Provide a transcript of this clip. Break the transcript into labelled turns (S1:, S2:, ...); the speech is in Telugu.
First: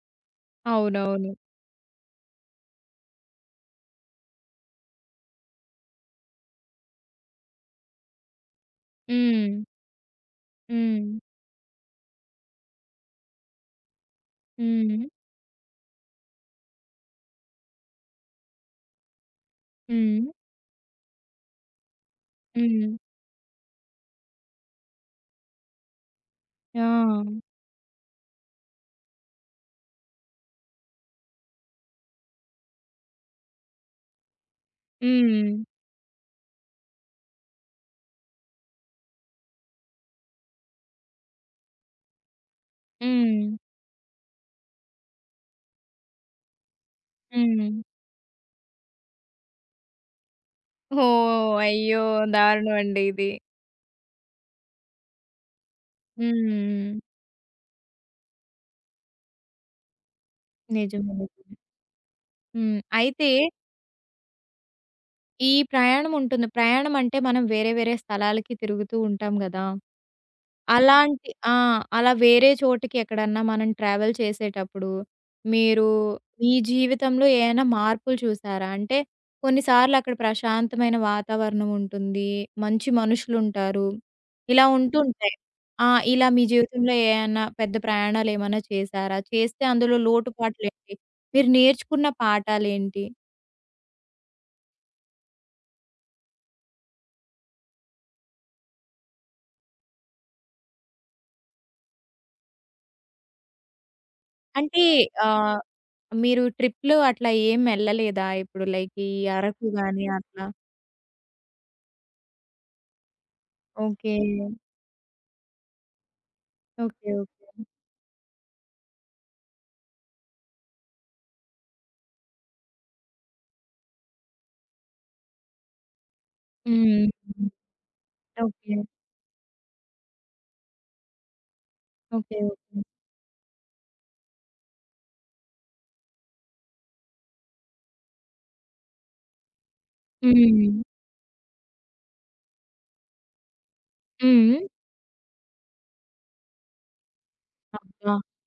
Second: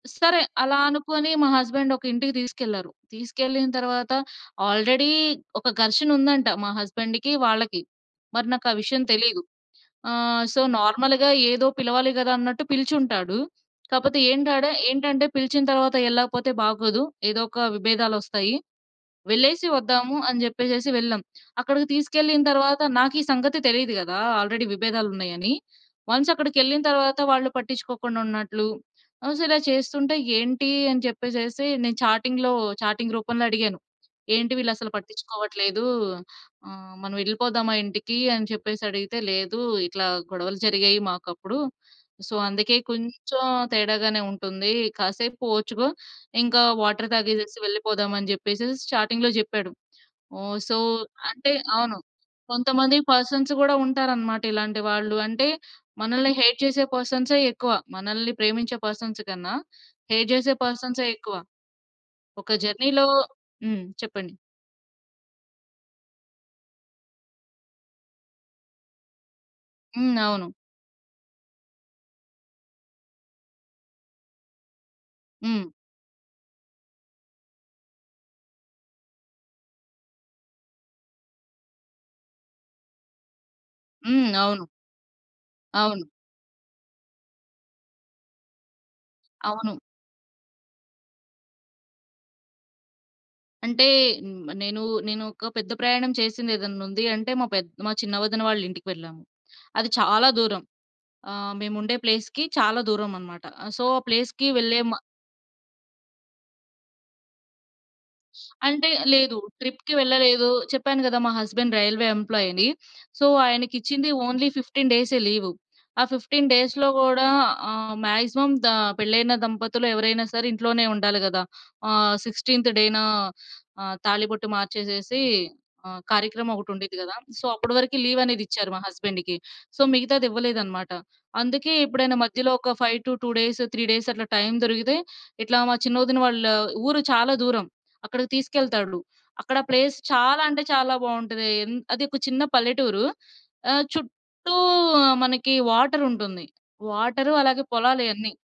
S1: స్ సరే. అలా
S2: అవునవును.
S1: అనుకోని మా హస్బండొక ఇంటికి తీసుకెళ్లారు, తీసుకెళ్ళిన తర్వాత, ఆల్రెడీ ఒక ఘర్షణుందంట, మా హస్బండ్‌కి, వాళ్ళకి. మరి నాకా విషయం తెలీదు.
S2: హ్మ్.
S1: ఆహ్, సో,
S2: హ్మ్.
S1: నార్మల్‌గా ఏదో పిలవాలి గదా! అన్నట్టు పిలిచుంటాడు. కాపోతే ఏంటాడా
S2: హ్మ్.
S1: ఏంటంటే, పిలిచిన తర్వాత ఎళ్ళకపోతే బాగోదు, ఏదోక విభేదాలొస్తాయి, వెళ్ళేసి వద్దాము
S2: హ్మ్.
S1: అని జెప్పేసేసి వెళ్ళాం. అక్కడికి తీసుకెళ్ళిన తర్వాత,
S2: హ్మ్.
S1: నాకీ సంగతి తెలీదు గదా! ఆల్రెడీ విభేదాలున్నాయని. వన్స్ అక్కడికెళ్ళిన తరవాత,
S2: ఆ!
S1: వాళ్ళు పట్టించుకోకుండా ఉన్నట్లు, అసల చేస్తుంటే, ఏంటి అని చెప్పేసేసి నేను చాటింగ్‌లో చాటింగ్ రూపంలో అడిగాను. "ఏంటి వీళ్ళసలు
S2: హ్మ్.
S1: పట్టించుకోవట్లేదు? ఆహ్, మనం ఎళ్ళిపోదామా ఇంటికీ?" అని చెప్పేసడిగితే, "లేదు, ఇట్లా గొడవలు జరిగాయి మాకప్పుడు, సో, అందుకే కొంచం
S2: హ్మ్.
S1: తేడాగానే ఉంటుందీ. కాసేపు ఓర్చుకో, ఇంకా వాటర్ తాగేసేసి
S2: హ్మ్.
S1: వెళ్ళిపోదాం." అని జెప్పేసి చాటింగ్‌లో జెప్పాడు. హ్మ్. సో,
S2: ఓహ్!
S1: అంటే అవును.
S2: అయ్యో!
S1: కొంతమంది
S2: దారుణమండి ఇది.
S1: పర్సన్స్ గూడా ఉంటారనమాట ఇలాంటి వాళ్ళు. అంటే, మనల్ని హేట్ చేసే
S2: హ్మ్.
S1: పర్సన్సే ఎక్కువ, మనల్ని ప్రేమించే పర్సన్స్ కన్నా, హేట్ జేసే
S2: నిజం
S1: పర్సన్సే
S2: అండి.
S1: ఎక్కువ. ఒక
S2: హ్మ్.
S1: జర్నీ‌లో
S2: అయితే...
S1: హ్మ్. చెప్పండి.
S2: ఈ ప్రయాణముంటుంది. ప్రయాణమంటే, మనం వేరే వేరే స్థలాలకి తిరుగుతూ ఉంటాం గదా!
S1: హ్మ్. అవును.
S2: అలాంటి ఆ! అలా వేరే చోటికి ఎక్కడన్నా మనం ట్రావెల్ చేసేటప్పుడూ,
S1: హ్మ్.
S2: మీరూ, మీ జీవితంలో ఏయైనా మార్పులు చూసారా? అంటే, కొన్నిసార్లక్కడ ప్రశాంతమైన వాతావరణం ఉంటుందీ, మంచి మనుషులుంటారు,
S1: హ్మ్. అవును.
S2: ఇలా ఉంటుంటాయి. ఆ!
S1: అవును.
S2: ఇలా మీ జీవితంలో ఏయన్నా, పెద్ద ప్రయాణాలేమన్నా చేశారా? చేస్తే
S1: అవును.
S2: అందులో లోటుపాట్లేంటి? మీరు నేర్చుకున్న పాఠాలేంటి?
S1: అంటే, హ్మ్. నేనూ నేనొక పెద్ద ప్రయాణం చేసింది ఏదన్నుంది అంటే, మా పెద్ మా చిన్న వదిన వాళ్ళింటికెళ్ళాము. అది చాలా దూరం. ఆహ్, మేముండే ప్లేస్‌కి, చాలా దూరమనమాట. ఆహ్, సో, ఆ ప్లేస్‌కి వెళ్ళే
S2: అంటే,
S1: మా
S2: ఆహ్, మీరు ట్రిప్లు అట్లా ఏం ఎళ్ళలేదా? ఇప్పుడు
S1: అంటే,
S2: లైక్
S1: ఆహ్,
S2: ఈ
S1: లేదు.
S2: అరకు
S1: ట్రిప్‌కి
S2: గానీ అట్లా.
S1: వెళ్ళలేదు, చెప్పాను గదా! మా హస్బండ్ రైల్వే ఎంప్లాయని. సో, ఆయనికిచ్చింది,
S2: ఓకే.
S1: ఓన్లీ 15 డేసే లీవు. ఆ 15 డేస్‌లో
S2: ఓకే.
S1: గూడా
S2: ఓకే.
S1: ఆహ్, మాక్సిమం దా పెళ్లయిన దంపతులు ఎవరైనా సరే, ఇంట్లోనే ఉండాలి గదా! ఆహ్, 16థ్ డేనా, ఆహ్, తాళిబొట్టు మార్చేసేసి, ఆహ్, కార్యక్రమం ఒకటుండిద్ది
S2: హ్మ్.
S1: గదా! సో, అప్పుడి వరకీ లీవనేదిచ్చారు
S2: ఓకే.
S1: మా హస్బెండ్‌కి. సో, మిగతాదివ్వలేదనమాట. అందుకే ఎప్పుడైనా
S2: ఓకే.
S1: మధ్యలో ఒక
S2: ఓకే.
S1: 5-2 డేస్, 3 డేసట్లా టైం దొరికితే, ఇట్లా మా చిన్న ఒదిన వాళ్ళ ఊరు చాలా దూరం, అక్కడికి తీసుకెళ్తాడులు. అక్కడ ప్లేస్ చాలా అంటే
S2: హ్మ్.
S1: చాలా బావుంటది. ఎన్ అదొక చిన్న పల్లెటూరు, ఆహ్, చుట్టూ
S2: హ్మ్.
S1: మనకి వాటరుంటుంది. వాటరు అలాగే పొలాలే
S2: అబ్బా!
S1: అన్నీ.